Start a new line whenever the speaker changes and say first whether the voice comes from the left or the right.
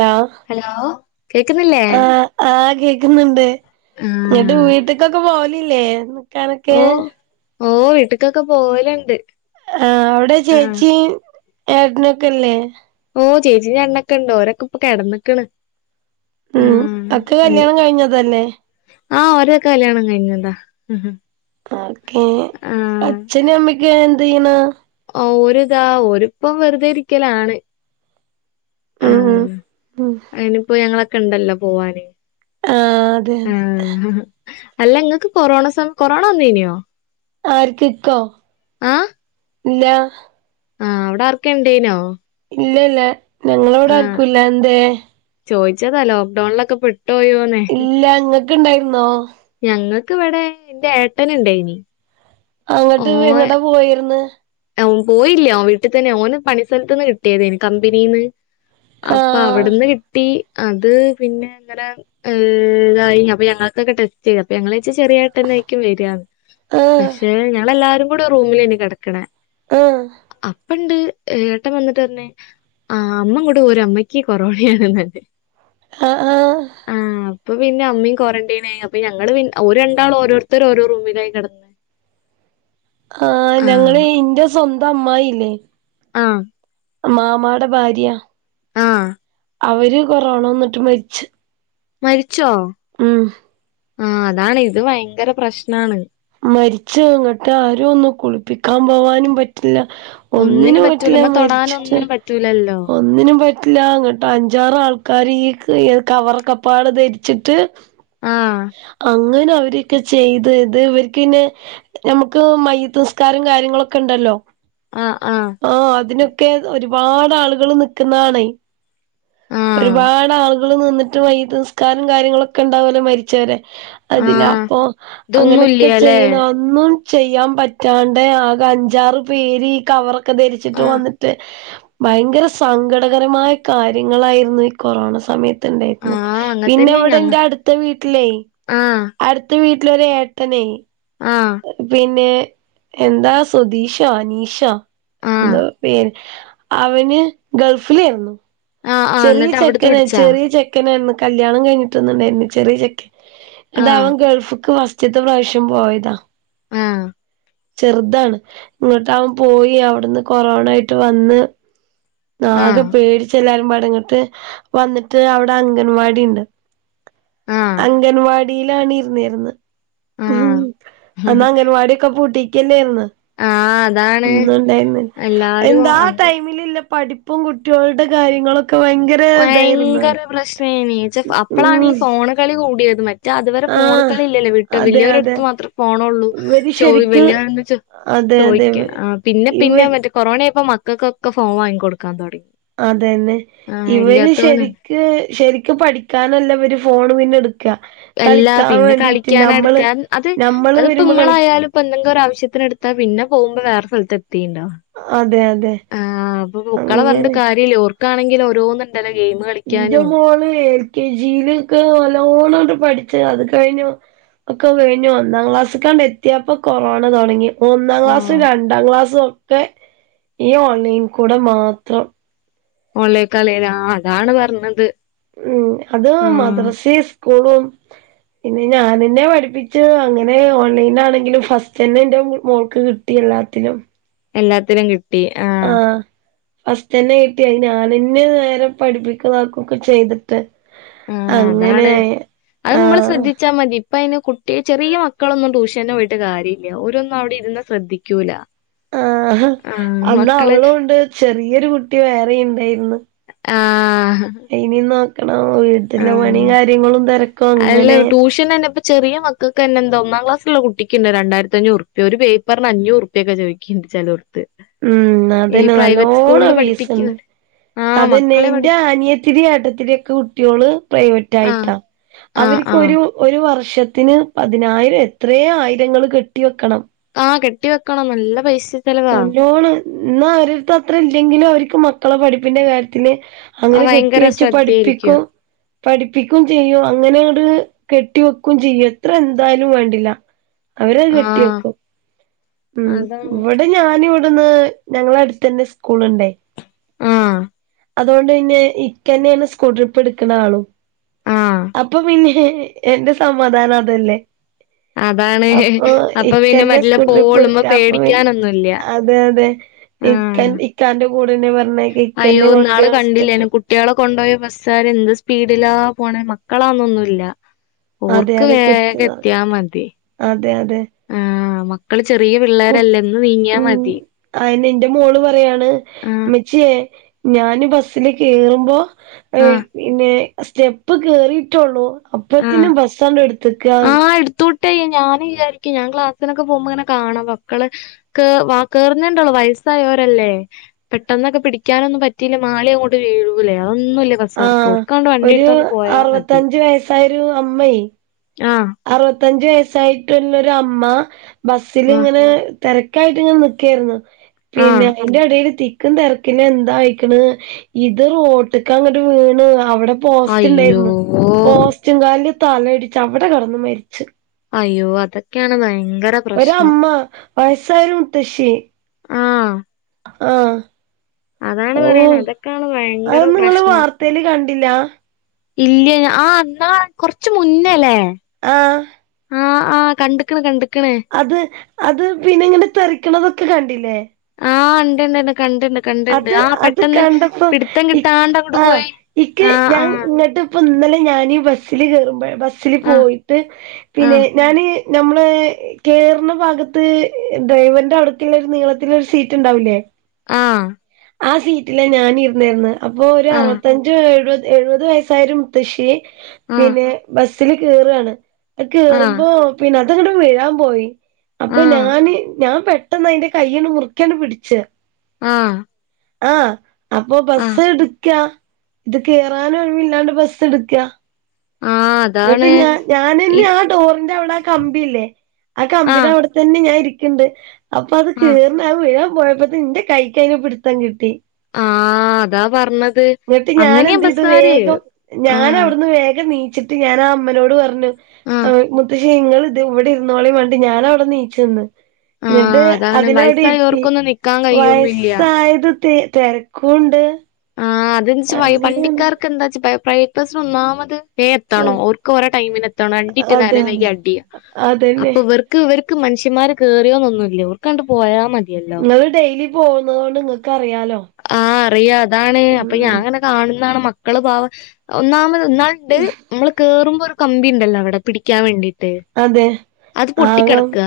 right: Hello
left: hello കേക്ക്‌ന്നില്ലേ
right: ആഹ്‌ ആഹ്‌ കേക്ക്‌ന്നുണ്ട്. ന്നട്ട്
left: ആഹ്
right: വീട്ട്ക്കൊക്കെ പോവലില്ലേ ക്കാനൊക്കെ
left: ഓ ഓ വീട്ട്ക്കൊക്കെ പോവല്ണ്ട്
right: ആ്അവിടെ ചേച്ചിം ഏട്ടനൊക്കെല്ലേ
left: ഓചേച്ചിം ചേട്ടനൊക്കെണ്ട്. ഓരൊക്കെപ്പോ കെടന്ന്ക്ണ്
right: ഉം ഒക്കെ കല്യാണം കഴിഞ്ഞതന്നെ
left: ആഹ്‌ ഓരൊക്കെ കല്യാണം കഴിഞ്ഞ താ
right: ഓക്കേ, അച്ഛനും അമ്മക്കെഎന്തെയ്യ്ണ്
left: ഓര്താ ഓര്പ്പം വെറുതെ ഇരിക്കലാണ്
right: ഉം ഉം
left: ആഹ്‌
right: ഉം
left: അയ്ന്പ്പോ ഞങ്ങളൊക്കെണ്ടല്ലോ പോവാന്
right: ആഹ്‌ അതെ അതെ
left: ഉം അല്ല ങ്ങക്ക് കൊറോണ സം കൊറോണ വന്നീന്യോ
right: ആര്ക്ക് ഇക്കോ ഇല്ല
left: ആഹ്‌ അവിടാർക്കെണ്ടേനോ
right: ഇല്ലല്ല ഞങ്ങളവടെ ആര്ക്കുല്ല. എന്തേ
left: ചോയ്ച്ചതാ ലോക്ക്ഡൌൺലൊക്കെ പെട്ടോയോന്ന്
right: ഇല്ല ങ്ങക്ക്ണ്ടായിരുന്നോ
left: ഞങ്ങക്ക് വടെ ഇന്റെ ഏട്ടന്ണ്ടായിനി
right: അങ്ങട്ട് എങ്ങട്ടാ പോയിര്ന്ന്
left: ഏഹ് ഓൻപോയില്ല ഓൻ വീട്ടിതന്നെ ഓന് പണി സ്ഥലത്ത്ന്ന് കിട്ടിയതേനി കമ്പ്നീന്ന്
right: ആഹ്
left: അപ്പവിട്ന്ന് കിട്ടി അത് പിന്നെങ്ങനെതായി അപ്പൊ ഞങ്ങക്ക് ഒക്കെ ടെ ചെയ അപ്പോഞങ്ങൾ ചെറി എട്ടന് ആയിരിക്കും വരാന്ന്
right: ആഹ്
left: പക്ഷെ ഞങ്ങളെല്ലാവാരും ഇവിടെ റൂമിലേനി കെടക്ക്‌ണെ
right: ആഹ്‌
left: അപ്പണ്ട് ഏട്ടൻ വന്നിട്ട് പർഞ്ഞ് ആഹ്‌ അമ്മങ്ങോട്ട് പോര് അമ്മക്ക്കൊറോണയാണ്ന്നർഞ്
right: അഹ് ആഹ്
left: അപ്പൊ പിന്നെ അമ്മീ ക്വാറന്റയ്ന്ആയി അപ്പോഞങ്ങള്പിന്നെഓര് രണ്ടാളു ഓരോരുത്തർ ഒരോറൂമിലായി കിടന്ന്
right: ആഹ് ഞങ്ങളീ ഇന്റെ സ്വന്തം അമ്മായില്ലേ
left: ആഹ്‌
right: മാമാടെ ഭാര്യ
left: ആഹ്
right: അവര് കൊറോണ വന്നിട്ട് മര്ച്ച്
left: മരിച്ചോ
right: ഉം
left: ആഹ്‌ അതാണ്, ഇത് വയങ്കര പ്രശ്നാണ്
right: മര്ച്ച് ങ്ങട്ടാരു ഒന്ന് കുളിപ്പിക്കാൻ പോവാനും പറ്റില്ല ഒന്നിനും
left: പറ്റൂല
right: പറ്റില്ല
left: മ്മ
right: മരിച്ചിട്ട്
left: തൊടാനൊന്നിനും പറ്റൂലല്ലോ
right: ഒന്നിനും പ റ്റില്ല. ങ്ങട്ടഞ്ചാറ് ആൾക്കാര് ഈ കവറക്കപ്പാടെ ധര്ച്ചിട്ട്
left: ആഹ്
right: അങ്ങനെ അവരൊക്കെ ചെയ്തത് കിന്. നമുക്ക് മയ്യത്ത് നിസ്കാരം കാര്യങ്ങളൊക്കെ ഉണ്ടല്ലോ
left: ആഹ് ആഹ്
right: ഓ അതിനൊക്കെ ഒരുപാട് ആളുകൾ നിക്കുന്നതാണേ
left: ആഹ്
right: ഒരുപാട് ആൾ കൾനിന്നിട്ട് മയ്യത്ത്നിസ്കാരം കാര്യങ്ങളൊക്കെ ഉണ്ടാവലെ മരിച്ചവരെ അതില്
left: ആഹ്
right: അപ്പൊ അങ്ങനെയൊക്കെ
left: ഇതൊന്നുല്ല്യാല്ലേ
right: ചെയ്യ്ണ ആൾ ഒന്നും ചെയ്യാൻ പറ്റാണ്ട് ആകെ അഞ്ചാറ് പേര് ഈ കവർഒക്കെ ഒക്കെധരിച്ചിട്ട്
left: ആഹ്
right: വന്നിട്ട് ഭയങ്കര സങ്കടകരമായകാര്യ ങ്ങളായിരുന്നു ഈ കൊറോണ സമയത്ത് ത്ണ്ടായിരുന്ന
left: ആഹ്
right: പിന്നെ
left: അങ്ങൻതന്നെ
right: ഇവിടെ
left: ഞങ്ങ
right: ന്റെ അടുത്ത വീട്ടിലെ
left: ആഹ്
right: അടുത്ത വീട്ടിലൊരു ഏട്ടനെ
left: ആഹ്
right: പിന്നെ എന്താ സുതീഷ അനീഷാ
left: ആഹ്
right: എന്തോ പേര് അവന് ഗൾഫിലായിരുന്നു
left: ആഹ് ആഹ്
right: ചെറിയ
left: ന്നിട്ട് അവിടുന്ന്
right: ചെക്കന
left: പിടിച്ചാ
right: ചെറിയ ചെക്ക ക്കനായിരുന്നു കല്യാണം കഴിഞ്ഞിട്ടൊന്നുണ്ടായിരുന്നില്ല ചെറിയ ചെക്കൻ ന്നിട്ട്
left: ആഹ്
right: അവൻ ഗൾഫ്ക്ക് ഫസ് റ്റത്തെ പ്രാവശ്യം പോയതാ
left: ആഹ്
right: ചെറുതാണ് എന്നിട്ട് അവൻ പോയി അവിടുന്ന് കൊറോണ ആയിട്ട് വന്ന് ആകെ
left: ആഹ്
right: പേടിച് എല്ലാരും പാടെ ന്നിട്ട് വന്നിട്ട് അവിടെ അംഗൻവാടി ഇണ്ട്
left: ആഹ്
right: അംഗൻവാടിയിലാണ് ഇരുന്നിരുന്നത് ഉം
left: ആഹ്
right: അന്ന്
left: ആഹ്
right: അംഗൻവാടിയൊക്കെ പൂട്ടിക്കന്നേന്ന്
left: അതാണ്
right: അന്ന്ണ്ടായിര്ന്ന്
left: എല്ലാരും
right: എന്താ
left: അന്ന്
right: ടൈമിൽല്ല പഠിപ്പും കുട്ടികളുടെ കാര്യങ്ങളൊ
left: ഭയങ്കര പ്രശ്നേനി ച്ച അപ്പളാണ് ഈ
right: ഉം
left: ഫോണ് കളി കൂടിയത് മ റ്റ അതുവരെ ഫോണ്
right: ആഹ്
left: കളി ഇല്ലല്ലേ വിട്ട്
right: അതെ അതെ
left: വലിയോരടുത്ത് മാത്രേ ഫോണുള്ളൂ
right: ഇവര്
left: ചോയ്
right: ശരിക്ക്
left: വലിയോരാണെങ്കി ചോയി
right: അതെ അതെ
left: ചോദിക്ക ആഹ് പിന്നെ പിന്നെ
right: ഇവര്
left: മറ്റേ കൊറോണയപ്പോ മക്കൾക്കൊക്കെ ഫോൺ വാങ്ങി കൊടുക്കാൻ തൊടങ്ങി
right: അതെന്നെ ഇവര് ശരി ക്ക് ശരിക് പഠിക്കാനല്ല ഇവര് ഫോണ് പിന്നെ എടുക്ക
left: എല്ലാ
right: കളിക്കാൻ
left: പിന്നെ
right: വേണ്ടിട്ട്
left: കളിക്കാന
right: നമ്മള്
left: എടുക്കാ അത്
right: നമ്മള്
left: അതിപ്പോ
right: വരുമ്പോ കളി
left: ഇമ്മളായാലും ഇപ്പൊ എന്തെങ്കി ഒരാവശ്യത്തിനെടുത്താ പിന്നെ പോകുമ്പോ വേറെ സ്ഥലത്ത് എത്തിണ്ടാവും
right: അതെ അതെ
left: ആഹ് അപ്പൊ മുക്കളെ പറഞ്ഞിട്ട്
right: അങ്ങനെ
left: കാര്യല്ല ഓർക്കാണെങ്കിലും ഓരോന്നുണ്ടല്ലോ ഗെയിം കളി
right: ഇന്റെ മോള് എൽ കെ ജിയിലൊക്കെ വല്ലോണംണ്ട് പഠിച്ച അത് കഴിഞ്ഞു ഒക്കെ വേഞ്ഞു ഒന്നാം ക്ലാസ്കാണ്ട് എത്തിയപ്പൊ കൊറോണ തൊടങ്ങി ഒന്നാം ക്ലാസ്സും
left: ആഹ്
right: രണ്ടാം ക്ലാസ്സും ഒക്കെ ഈ ഓൺലൈനി കൂടെ മാത്രം
left: ഓലേ കളി ആഹ് അതാണ് പറഞ്ഞത്
right: ഉം അത്
left: ആഹ്
right: മദ്രസെ സ്കൂളും പിന്നെ ഞാനന്നെ പഠിപ്പിച്ച് അങ്ങനെ ഓൺലൈനാണെങ്കിലും ഫസ്റ്റ് തന്നെ എന്റെ മോൾക്ക് കിട്ട ട്ടി എല്ലാത്തിനും
left: എല്ലാത്തിനും കിട്ട
right: ആഹ് ഫസ്റ്റ് തന്നെ കിട്ടിയ ഞാനന്നെ നേരെ പഠിപ്പിക്കതാക്കു ഒക്കെ ചെയ്തി
left: ആഹ് അതാണ്
right: അങ്ങനെയായ്
left: അത് നമ്മള്
right: ആഹ്
left: ശ്രദ്ധിച്ചാൽ മതി ഇപ്പ അയിന് കുട്ടിയ ചെറിയ മക്കളൊന്നും ട്യൂഷന് പോയിട്ട് കാര്യല്ല ഓരൊന്നും അവിടെ ഇരുന്ന് ശ്രദ്ധിക്കൂല്ല
right: ആഹ അന്ന് അവളുണ്ട് ചെറിയൊരു കുട്ടി വേറെണ്ടായിരുന്നു
left: ആഹ്
right: ഇനി നോക്കണം വീട്ടിലെ പണിയും കാര്യങ്ങളും തെരക്കും
left: അല്ല
right: അങ്ങനെ
left: [unintelligible] ഇപ്പ ചെറിയ മക്കൾക്കന്നെ എന്തോ ഒന്നാം ക്ലാസിലുള്ള കുട്ടിക്കുണ്ട് രണ്ടായിരത്തി അഞ്ഞൂറ് ഉറുപ്പ്യാ ഒരു പേപ്പറിന് അഞ്ഞൂറ് ഉറു പ്പ്യക്കെ ചോദിക്കണ്ട് ചിലോട്ത്ത്
right: ഉം അതന്നെ നല്ലോണം ഫീസ്ണ്ട്
left: പഠിപ്പിക്ക്ണ് ആ
right: അതന്നെ
left: മക്കളെ
right: ന്റെ
left: പഠിപ്പി
right: അനിയ ത്തിടി ഏട്ടത്തിടി ഒക്കെ കുട്ടികള് പ്രൈവറ്റ്
left: ആ
right: ആയിട്ടാ
left: ആ
right: അവർക്ക്
left: ആ
right: ഒരു ഒരു വർഷ ത്തിന് പതിനായിരം എത്രേ ആയിരങ്ങൾ കെട്ടി വെക്കണം.
left: ആഹ് കെട്ടി വെക്കണം നല്ല പൈസ്
right: ന്നല്ലോണം ഇന്നാ ആരട്ത്തും അത്ര ഇല്ലെങ്കിലും അവർക്ക് മക്കളെ പഠിപ്പിന്റെ കാര്യത്തില്
left: ആ
right: അങ്ങനെ കെട്ടി
left: ഭയങ്കര
right: വെച്ച്
left: ശ്രദ്ധയായിരിക്കും
right: പഠിപ്പിക്കും. പഠിപ്പിക്കും ചെയ്യും അങ്ങനെ ണ്ട് കെട്ടി വെക്കും ചെയ്യ എത്ര എന്തായാലും വേണ്ടില്ല. അവരഹ്
left: ആ
right: കെട്ടിയെക്കും. ഉം
left: അതാണ്
right: ഇവടെ ഞാന് ഇവട്ന്ന് ഞങ്ങള ട്ത്തന്നെ സ്കൂള്ണ്ടേ.
left: ആ
right: അതുകൊണ്ട് പിന്നെ ഇക്കന്നെയാണ് സ്കൂൾ ട്രിപ്പ് എട്ക്ക്ണ ആളും
left: ആ
right: അപ്പ പിന്നെ എന്റെ സമാധാനം അതല്ലേ.
left: അതാണ്
right: അപ്പൊ
left: അപ്പൊ പിന്നെ
right: ഇക്കന്നെ
left: മെല്ലെ
right: സ്കൂ ട്രിപ്പ്
left: പോവോളും
right: ട്ക്ക
left: മ്മ
right: അപ്പൊ പിന്നെ
left: പേടിക്കാനൊന്നുല്ല
right: അ അതെ അതെ
left: ആ
right: ഇക്കൻ ഇക്കാന്റെ കൂടെന്നെ പർഞ്ഞ
left: അയ്യോ
right: ഇക്കന്നെ കൊ
left: ഇന്നാള് കണ്ടില്ലേനോ കുട്ട്യാളെ കൊണ്ടോയ ബസ്സാര് എന്ത് സ്പീഡിലാ പോണേ മക്കളാന്നൊന്നുല്ല.
right: അതെ
left: ഓർക്ക്
right: അതെ
left: വേഗ
right: കുത്തി
left: ത്തിയാ
right: നെറക്കിട്ട്
left: മതി.
right: അതെ അതെ
left: ആഹ് മക്കള് ചെറിയ
right: കു
left: പിള്ളേരല്ല ന്ന് നീങ്ങിയാ
right: ഉം
left: മതി.
right: അയിന് ന്റെ മോള് പറ്യാണ്
left: ആഹ്
right: മ്മച്ചിയെ ഞാന് ബസ്സ്ല് കേറുമ്പോ ഏഹ്
left: ആഹ്
right: പിന്നെ സ്റ്റെപ്പ് കേറിട്ടൊള്ളൂ
left: ആഹ്
right: അപ്പത്തിനും ബസ്സാണ്ട് ട്ത്തക്കാ.
left: ആഹ് എട്ത്തോട്ടെ ഞാന് വിചാരിക്കും ഞാ ക്ലാസ്സിനക്കെ പോകുമ്പോ ങ്ങനെ കാണും മക്കള് ക്ക് വാ കേറ്ന്നേണ്ടള്ളൂ വയസ്സായോരല്ലേ. പെട്ടെന്നൊക്കെ പിടിക്കാനൊന്നും പറ്റിയില്ല മാളി അങ്ങോട്ട് വീഴൂലേ അതൊന്നുല്ല. ബസ്സാർക്ക്
right: ആഹ്
left: ഒർക്കാണ്ട് വണ്ടി
right: ഒരു
left: ട്ത്താണ്ട് പോയാ മതി
right: അറുപത്തഞ്ച് വയസ്സായൊരു അമ്മയ്
left: ആഹ്.
right: അറുപത്തഞ്ച് വയസ്സായിട്ടുള്ളൊരു അമ്മ
left: ആഹ്
right: ബസ്സ്ല്ങ്ങനെ തെരക്കായിട്ട് ങ്ങനെ നിക്കായിരുന്നു പിന്നെ
left: ആഹ്
right: അയിന്റെ എടേല് തി ക്ക് തെരക്കില് എന്താ ആയിക്കണ് ഇത് റോട്ട്ക്ക് അങ്ങട്ട് വീണ് അവടെ പോസ്റ്റ് ണ്ടായിരുന്നു
left: അയ്യോ
right: പോസ്റ്റ് കാൽല് തലയിടിച്ച് അവടെ കടന്ന് മരിച്ച്.
left: അയ്യോ അതക്കെയാണ് ഭയങ്കരം
right: ഒര അമ്മ വയസ്സായരു മുത്തശ്ശി
left: ഉം
right: ആഹ്
left: അതാണ്
right: ഓ
left: പറയ്ണേ അതൊക്കാണ് ഭയങ്കര
right: അതൊന്നും ഇങ്ങള്
left: പ്രശ്നം.
right: വാർത്തേല് കണ്ടില്ല?
left: ഇല്ല ആഹ് ന്നാ കൊർച്ച് മുന്നല്ലേ?
right: ആഹ്
left: ആഹ് ആഹ് കണ്ട്ക്ക്ണ് കണ്ട്ക്ക്ണ്
right: അത് അത് പിന്നെ ഇങ്ങനെ തെറിക്ക്ണതൊക്കെ കണ്ടില്ലേ?
left: ആഹ് ണ്ട് ണ്ട് ണ്ട് കണ്ടണ്ട്
right: അത് അത് കണ്ടപ്പോ ഇ
left: കിട്ടാണ്ട് അങ്ങോട്ട്
right: ആഹ്
left: പോയി
right: ഇക്ക്
left: ആഹ്
right: ഞാൻ ഇങ്ങട്ട് പ്പ ഇന്നലെ ഞാന് ബസ്സ്ല് കേറുമ്പ ബസ്സ്ല്
left: ആഹ്
right: പോയിട്ട് പിന്നെ
left: ആഹ്
right: ഞാന് ഞമ്മള് കേറ്ന്ന ഭാഗത്ത് ഡ്രൈവറിന്റെ അട്ത്ത്ള്ളേ നീളത്തില് ഒരു സീറ്റ് ണ്ടാവുലേ?
left: ആഹ്
right: ആഹ് സീറ്റില ഞാൻ ഇര്ന്നിര്ന്നേ അപ്പോ ഒര്
left: ആഹ്
right: അറുപത്തഞ്ച് എഴുപ എഴുപത് വയസ്സായൊരു മുത്തശ്ശി
left: ആഹ്
right: പിന്നെ ബസ്സ്ല് കേറാണ്. അഹ്
left: ആഹ്
right: കേറുമ്പോ പിന്നെ അതങ്ങട്ട് വീഴാൻ പോയി.
left: ആഹ്
right: അപ്പ
left: ആഹ്
right: ഞാന് ഞാ പെട്ടെന്ന് അയിന്റെ കൈയ്യാണ്ട് മുർക്ക്യാണ്ട് പിടിച്ച്.
left: ആഹ്
right: ആഹ് അപ്പൊ
left: ആഹ്
right: ബസ്സ് ട്ക്ക ഇത് കേറാനും ഒഴിവില്ലാണ്ട് ബസ്സ് ട്ക്കാ.
left: ആഹ്
right: ങ്ങട്ട്
left: അതാണ്
right: ഞ
left: ഇ
right: ഞാനന്നെ ആഹ് ഡോറിന്റെ അവടെ ആഹ് കമ്പില്ലേ ആഹ് കമ്പിടെ അഒട് തന്നെ ഞാൻ ഇരിക്ക്ണ്ട് അപ്പ അത്
left: ആഹ്
right: കേർണ അഹ് വേം പോയപ്പത്ത ന്റെ കൈയ്യ്ന് പിട്ത്തം കിട്ടി.
left: ആഹ് അതാ പറഞ്ഞത്
right: ഉ [inaudible] [unintelligible] ഇന്നിട്ട് ഞാനെ
left: അങ്ങനെയാ
right: എന്തേയ്
left: ബസ്സാര്
right: വേഗം
left: ആഹ്
right: ഞാനവ്ട്ന്ന് വേഗം നീ ഞാനാ അമ്മനോട് പറഞ്ഞു ആഹ് മുത്തശ് ഇങ്ങള് ഇത് ഇവടെ ഇരുന്നോളിം പർഞ്ഞിട്ട് ഞാന അവടെ നീച്ച് നിന്ന് ഇന്നിട്ട്
left: ആഹ് അതാണ്
right: അതിനവ്ടെ ഇരിത്തി
left: വയസ്സായോർക്കൊന്നും നിക്കാൻ കഴിയൊന്നുല്ല.
right: വയസ്സായത് തി തെര ക്കൂണ്ട്
left: ന്തന്ന്ച്ച വണ്ടിക്കാർക്ക് എന്താച്ച പ പ്രൈപസ്സ്‌ ഒന്നാമത് വേ എത്തണൊ ഓർക്ക് ഓരെ ടൈമിന് എത്തണൊ രണ്ടിൻറ്റ്
right: അതെ
left: നേരം
right: അതെ
left: വൈകിയ അടി
right: അതന്നെ
left: അപ്പൊ ഇവർ ക്ക് ഇവർക്ക് മനുഷ്യമ്മാര് കേറിയൊന്നുന്നില്ല ഇവർക്കണ്ട് പോയാ മതി
right: ഇങ്ങള് ഡെയിലി പോകുന്നതോണ്ട് ഇങ്ങക്കറിയാലൊ
left: ആഹ് അറിയ അതാണ് അപ്പൊ ഞാ ഇങ്ങനെ കാണുന്നാണ് മക്കള് പാവം ഒന്നാമത് ഇന്നാണ്ട്, മ്മള് കേറുമ്പൊ ഒരു കമ്പി ഇണ്ടലൊ? അവടെ പിടിക്കാൻ വേണ്ടീട്ട്.
right: അതെ
left: അത്
right: ആകം
left: പൊട്ടിക്കെടക്ക.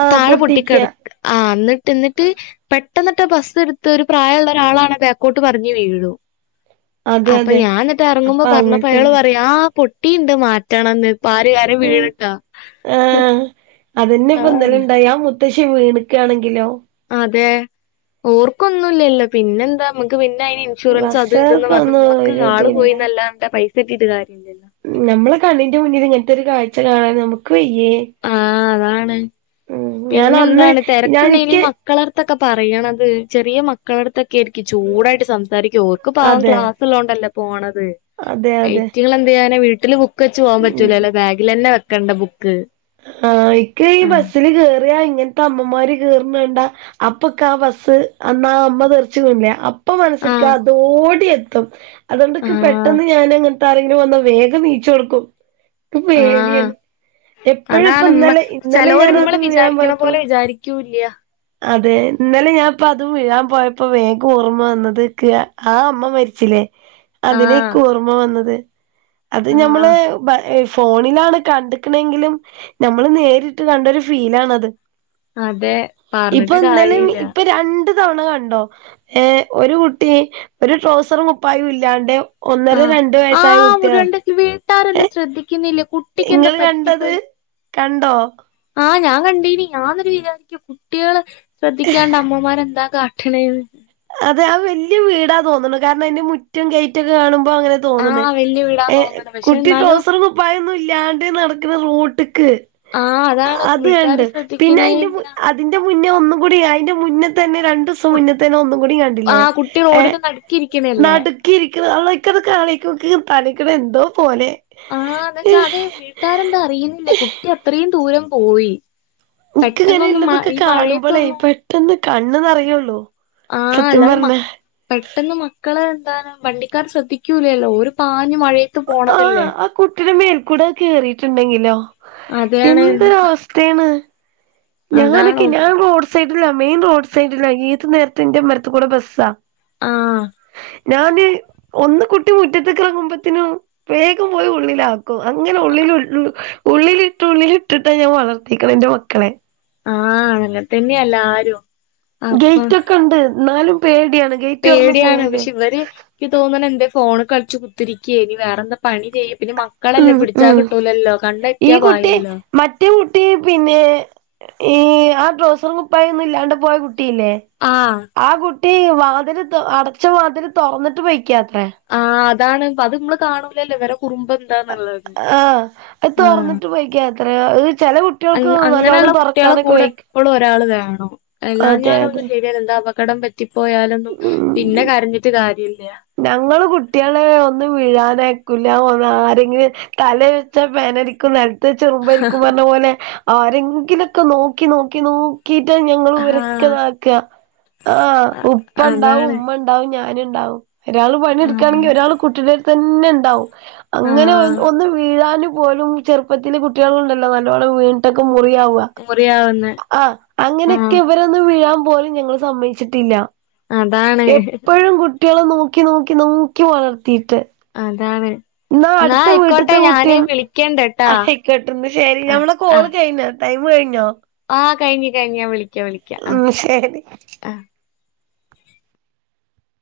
right: ആഹ്
left: താഴെ
right: പൊട്ടിക്ക
left: പൊട്ടിക്കെട, - ആഹ്, ഇന്നിട്ട് ഇന്നിട്ട്, പെട്ടെന്ന്ട്ട് ബസ്സ് ഇടുത്ത്. ഒരു പ്രായള്ളൊരാളാണ്ത്. ക്കോട്ട് മറിഞ്ഞു വീഴു.
right: അതെ
left: അപ്പൊ
right: അതെ
left: ഞാൻ ഇന്നിട്ട് എറങ്ങുമ്പൊ
right: അപ്പൊ
left: പറഞ്ഞപ്പൊ അയാൾ
right: അങ്ങൻത്തന്നെ
left: പറയാ, ആഹ് പൊ ട്ടീണ്ട് മാറ്റണംന്ന്. പ്പാര് ആരേം
right: ഉം
left: വീണിട്ടൊ?
right: ആഹ്. അതെന്നെ ഇപ്പൊ
left: പറഞ്ഞെ
right: ഇന്നലെണ്ടായി. ആഹ് മുത്തശ്ശി വീണ്ക്കാണെങ്കിലോ?
left: അതെ. ഓർക്കൊന്നുംല്ലല്ലോ പിന്നെന്താ നമ്മക്ക്? പിന്നെ അയിന് ഇൻഷുറൻസ് അതും ഇതൂന്ന് പറഞ്ഞ്
right: ബസ്സാർക്കൊന്നും
left: മ്മക്ക് ആള്
right: ഒരിതുല്ല
left: പോയിന്നല്ലാതെ, പൈസട്ടീട്ട് കാര്യം ഇല്ലല്ലോ?
right: നമ്മള കണ്ണിന്റെ മുന്നില് ഇങ്ങൻത്തൊരു കാഴ്ച കാണാൻ ഞമ്മക്ക് വയ്യേ?
left: ആ അതാണ്.
right: ഉം ഞാൻ അന്ന്
left: പിന്നെന്താണ്
right: ഞാൻ
left: തെരക്ക്ണ്ടെങ്കില് ഈ
right: ഇക്ക്
left: മക്ക - മക്കളട്ത്തൊക്ക പറയ്യ്ണത് ചെറിയ മക്കളട്ത്തൊക്കെ ആയിരിക്കും ചൂടായിട്ട് സംസാരിക്ക. ഓൽക്ക് പാവം
right: അതെ
left: ക്ലാസ്- ള്ളോണ്ടല്ലെ പോണത്.
right: അതെ അതെ
left: ഐറ്റങ്ങള് എന്തീയ്യാനാ? വീട്ട്ല് ബു ക്ക് വെച്ച് പോവാൻ
right: ഉം
left: പറ്റൂലലൊ? ബാഗിലെന്നെ വെക്കണ്ട ബുക്ക്.
right: ആഹ്. ഇൻക്ക് ഈ
left: ആ
right: ബസ്സില് കേറിയാ ഇങ്ങൻത്ത അമ്മമാര് കേറ്ണണ്ട. അപ്പൊക്കാ ബസ്സ് അന്നാ അമ്മ തെർച്ച് വീണിലെ? അ പ്പ
left: ആ
right: മനസ്സ്ക്ക് അതോടി എത്തും.
left: ആ
right: അതോണ്ട്ക്ക് പെട്ടെന്ന് ഞാനങ്ങ് ആരെങ്കിലും വന്നാ വേഗം നീച്ചൊടുക്കും. ഇക്ക്
left: ആ
right: പേട്യാണ്. എപ്പഴും ഇപ്പ
left: അതാണ് ഇമ്മ
right: ഇന്നലെ, ഇന്നലെ
left: ചെലോര്
right: ഞാനത്
left: ഇമ്മള്
right: വീഴാൻ
left: വിചാരിക്കണ പോലെ
right: പോയപ്പള്-
left: വിചാരിക്കൂല്ല്യ
right: അതെ. ഇന്നലെ ഞാൻ ഇപ്പ അതും വീഴാൻ പോയപ്പോ വേഗം ഓർമ്മ വന്നത് ഇക്ക് ആഹ് അമ്മ മര്ച്ച്ലെ? അതിനെ
left: ആഹ്
right: ഇക്ക് ഓർമ്മ വന്നത്. അത് ഞമ്മള്
left: ആഹ്
right: ബ എഫ് ഫോണിലാണ് കണ്ട്ക്കണെങ്കിലും, നമ്മള് നേരിട്ട് കണ്ടൊരു ഫീലാണത്.
left: അതെ
right: ഇപ്പൊ
left: പറഞ്ഞിട്ട്
right: ഇന്നലെം,
left: കാര്യല്ല
right: ഇപ്പൊ രണ്ട്- തവണ കണ്ടോ? ഏഹ് ഒരു കുട്ടീ ഒരു ട്രൗസറും കുപ്പായു ഇല്ലാണ്ടെ. ഒന്നര
left: ആഹ്
right: രണ്ട് വയസ്സായ
left: ആഹ്
right: കുട്ട്യാണ്.
left: മുരണ്ടക്ക് വീട്ടാരൊന്നും
right: ഏഹ്
left: ശ്രദ്ധിക്കുന്നില്ല കുട്ടിക്കെന്താ
right: ഇങ്ങള് കണ്ടൊത്?
left: പറ്റിപ്പോയി
right: കണ്ടോ?
left: ആഹ്. ഞാൻ കണ്ടീനി, ഞാന്ന്ട്ട് വിചാരിക്കും, കുട്ട്യാളെ ശ്രദ്ധിക്കാണ്ട് അമ്മമാര് എന്താ കാ. - ട്ട്ണേന്ന്.
right: അതെ. ആഹ് വല്യ വീടാ തോന്ന്ണു. കാര്ണം അതിന്റെ മുറ്റും ഗെയ്റ്റൊക്കെ കാണുമ്പോ അങ്ങനെ. - തോന്ന്ണ്.
left: ആഹ് വല്യ വീടാന്ന്
right: ഏഹ്
left: തോന്നണ് പക്ഷെ
right: കുട്ടി
left: എന്നാലും
right: ട്രൗസറും കുപ്പായൊന്നും ഇല്ലാണ്ട് നടക്ക്ണ്. റോട്ട്ക്ക്.
left: ആഹ് അതാണ്
right: അത് കണ്ട്.
left: വീട്ടാര്
right: പിന്നെ അയിന്റെ മു
left: ശ്രദ്ധിക്കണേല്ല
right: അതിന്റെ മുന്നെ ഒന്നുകുടി. അയിന്റെ മുന്നെ തന്നെ രണ്ട് സ്യ തന്നെ ഒന്നും കുടി കണ്ടിലെ?
left: ആഹ് കുട്ടി
right: ഏഹ്
left: റോഡിന്റെ നടുക്കിരിക്കണല്ലേ
right: നാട്ട്ക്- ക്കി ഇരിക്ക്ണ അവൾക്കത് കാണി ക്കോക്, തലയ്കുടെ എന്തോ പോലെ.
left: ആഹ്. ന്നച്ചാ അതെയ് വീട്ടാരെന്താ അറിയ്ന്നില്ല കുട്ടി അത്രീം ദൂരം പോയി. പെട്ടെന്നൊന്നും മ ഈ മഴയത്തൊന്നും. -
right: ട്ടന്ന് കണ്ണന്നെറയൊള്ളു.
left: ആഹ്. എല്ലാരെ മ്മ പെട്ടെന്ന് മക്കളെ എന്താണ് വണ്ടിക്കാർ ശ്രദ്ധിക്കൂലലൊ? ഓര് പാഞ് മഴ-
right: ആഹ. ആ കുട്ടിയുടെ മേൽക്കൂടെ കേയറിയിട്ടുണ്ടെങ്കിലോ?
left: അതാണ്
right: എന്ത
left: എന്നും പ-
right: അവസ്ഥ- ത്തെണ്
left: അതാണ്
right: ഞാനൊക്കെ
left: ഒന്ന്
right: ഞാൻ റോഡ് സൈഡിലാ. മെയിൻ റോഡ് സൈഡിലാ. ഏത് നേരത്തും ന്റെ മ്മരത്തുകൂടെ ബസ്സാ.
left: ആഹ.
right: ഞാന്, ഒന്ന് കുട്ടി മുറ്റത്ത്ക്ക്റങ്ങുമ്പത്തിനും വേഗം പോയി ഉള്ളിലാകും. അങ്ങനെ ഉള്ളിൽ ഉള്ളിലിട്ട് ഉള്ളിലിട്ടിട്ടാ ഞാൻ വളർത്തിക്കണെ ന്റെ മക്കളെ.
left: ആ. അങ്ങനെതഞ്ഞയാ എല്ലാരും. അപ്പം
right: ഗേയ്റ്റൊക്കെണ്ട് എന്നാലും പേടിയാണ്. ഗേറ്റ് തുറന്ന്
left: പേടിയാണ്.
right: പോവൂലേ
left: പക്ഷെ ഇവര്- എനിക്ക് തോന്നണ് ന്തേ ഫോൺ കളിച്ച് കുത്തിരിക്കയ്നി. വേറെന്ത പണി ചെയ്യ പിന്നെ മക്കളല്ലേ
right: ഉം
left: പിടിച്ചാ
right: ഉം
left: കിട്ടൂലല്ലോ?
right: ഈ
left: കണ്ണെറ്റിയാ
right: കുട്ടി
left: പായല്ലോ?
right: മറ്റേ കുട്ടി പിന്നെ ഈ ആ ഡ്രോസറും കുപ്പായ ഒന്നും ഇല്ലാണ്ട് പോയ കുട്ടില്ലേ?
left: ആഹ്
right: ആ കുട്ടി വാതിൽ അടച്ച വാതിൽ തുറന്നിട്ട് പോയിക്കാത്രേ
left: ആ അതാണ് അത് നമ്മള് കാണൂലല്ലേ വേറെ കുറുമ്പ് എന്താന്നുള്ളത്.
right: ആ് അത്
left: ആ
right: തുറന്നിട്ട് പോയിക്ക അത്രയാ അത് ചില കുട്ടികൾക്ക്
left: അങ്ങ് അങ്ങനെയുള്ള
right: നല്ലോണ്ണം
left: കുട്ടികളെ
right: തുറക്കാനൊക്കെ
left: കൂടെ
right: വെയിക്കും.
left: എപ്പളും ഒരാൾ വേണം എല്ലാ ഞ്ഞാലും ഒും
right: അതെ
left: ശരിയല്ല എന്താ അബക്കടം പറ്റിപ്പോയാലൊന്നും പിന്നെ
right: ഉം
left: കരഞ്ഞിട്ട് കാര്യമില്ല
right: ഞങ്ങള് കുട്ടികളെ ഒന്നും വിീഴാനക്കില്ല ഒ ആരെങ്കിലും തല വെച്ച പേനരിക്കും ന ചെറുമ്പരിക്കും പറഞ്ഞ പോലെ ആരെങ്കിലൊക്കെ നോക്കി നോക്കി നോ ക്കിട്ട ഞങ്ങൾ
left: ആഹ്
right: ഉരക്കതാക്കുക ആ
left: അ
right: ഉപ്പ ഉണ്ടാവും
left: അതാണ്.
right: ഉമ്മ ഉണ്ടാവും ഞാനും ഉണ്ടാവും ഒരാൾ
left: ആഹ്
right: പണിെടുക്കുകയാണെങ്കിൽ ഒരാൾ കുട്ടിടെട്തന്നെ ഉണ്ടാവും അങ്ങനെ
left: ആഹ്
right: ഒന്ന് വീഴൻ പോലും ചെറുപ്പ കുട്ടികള ഉണ്ടല്ലോ നല്ലോണം വീണ്ട്ടൊക്കെ മുറിയവുക
left: മുറിയാവുന്നെ.
right: ആ
left: ആഹ്
right: അങ്ങനെയൊക്കെ ഇവരെ ഒന്ന് വീഴാൻ പോലും ഞങ്ങൾ സമ്മച്ചിട്ടില്ല
left: അതാണ്
right: എപ്പോഴും കുട്ടികള നോ നോക്കി നോക്കി നോക്കി വളർത്തിയിട്ട്
left: അതാണ്.
right: എന്നാ
left: ന്നാ
right: അടുത്ത
left: ആയിക്കോട്ടെ
right: വീട്ടത്തെ കുട്ടിയ
left: ഞാന് വിളിക്കണ്ട്ട്ടാ.
right: ആയിക്കോട്ടന്ന് ശരി
left: ആഹ്
right: ഞമ്മടെെ കോള്
left: ആഹ്
right: കഴിഞ്ഞ ടൈം കഴിഞ്ഞോ?
left: ആഹ് കഴിഞ്ഞ് കഴിഞ്ഞാ വിളിക്കാം വിളിക്കാം ആഹ്
right: ഉ ശരി
left: ആഹ്.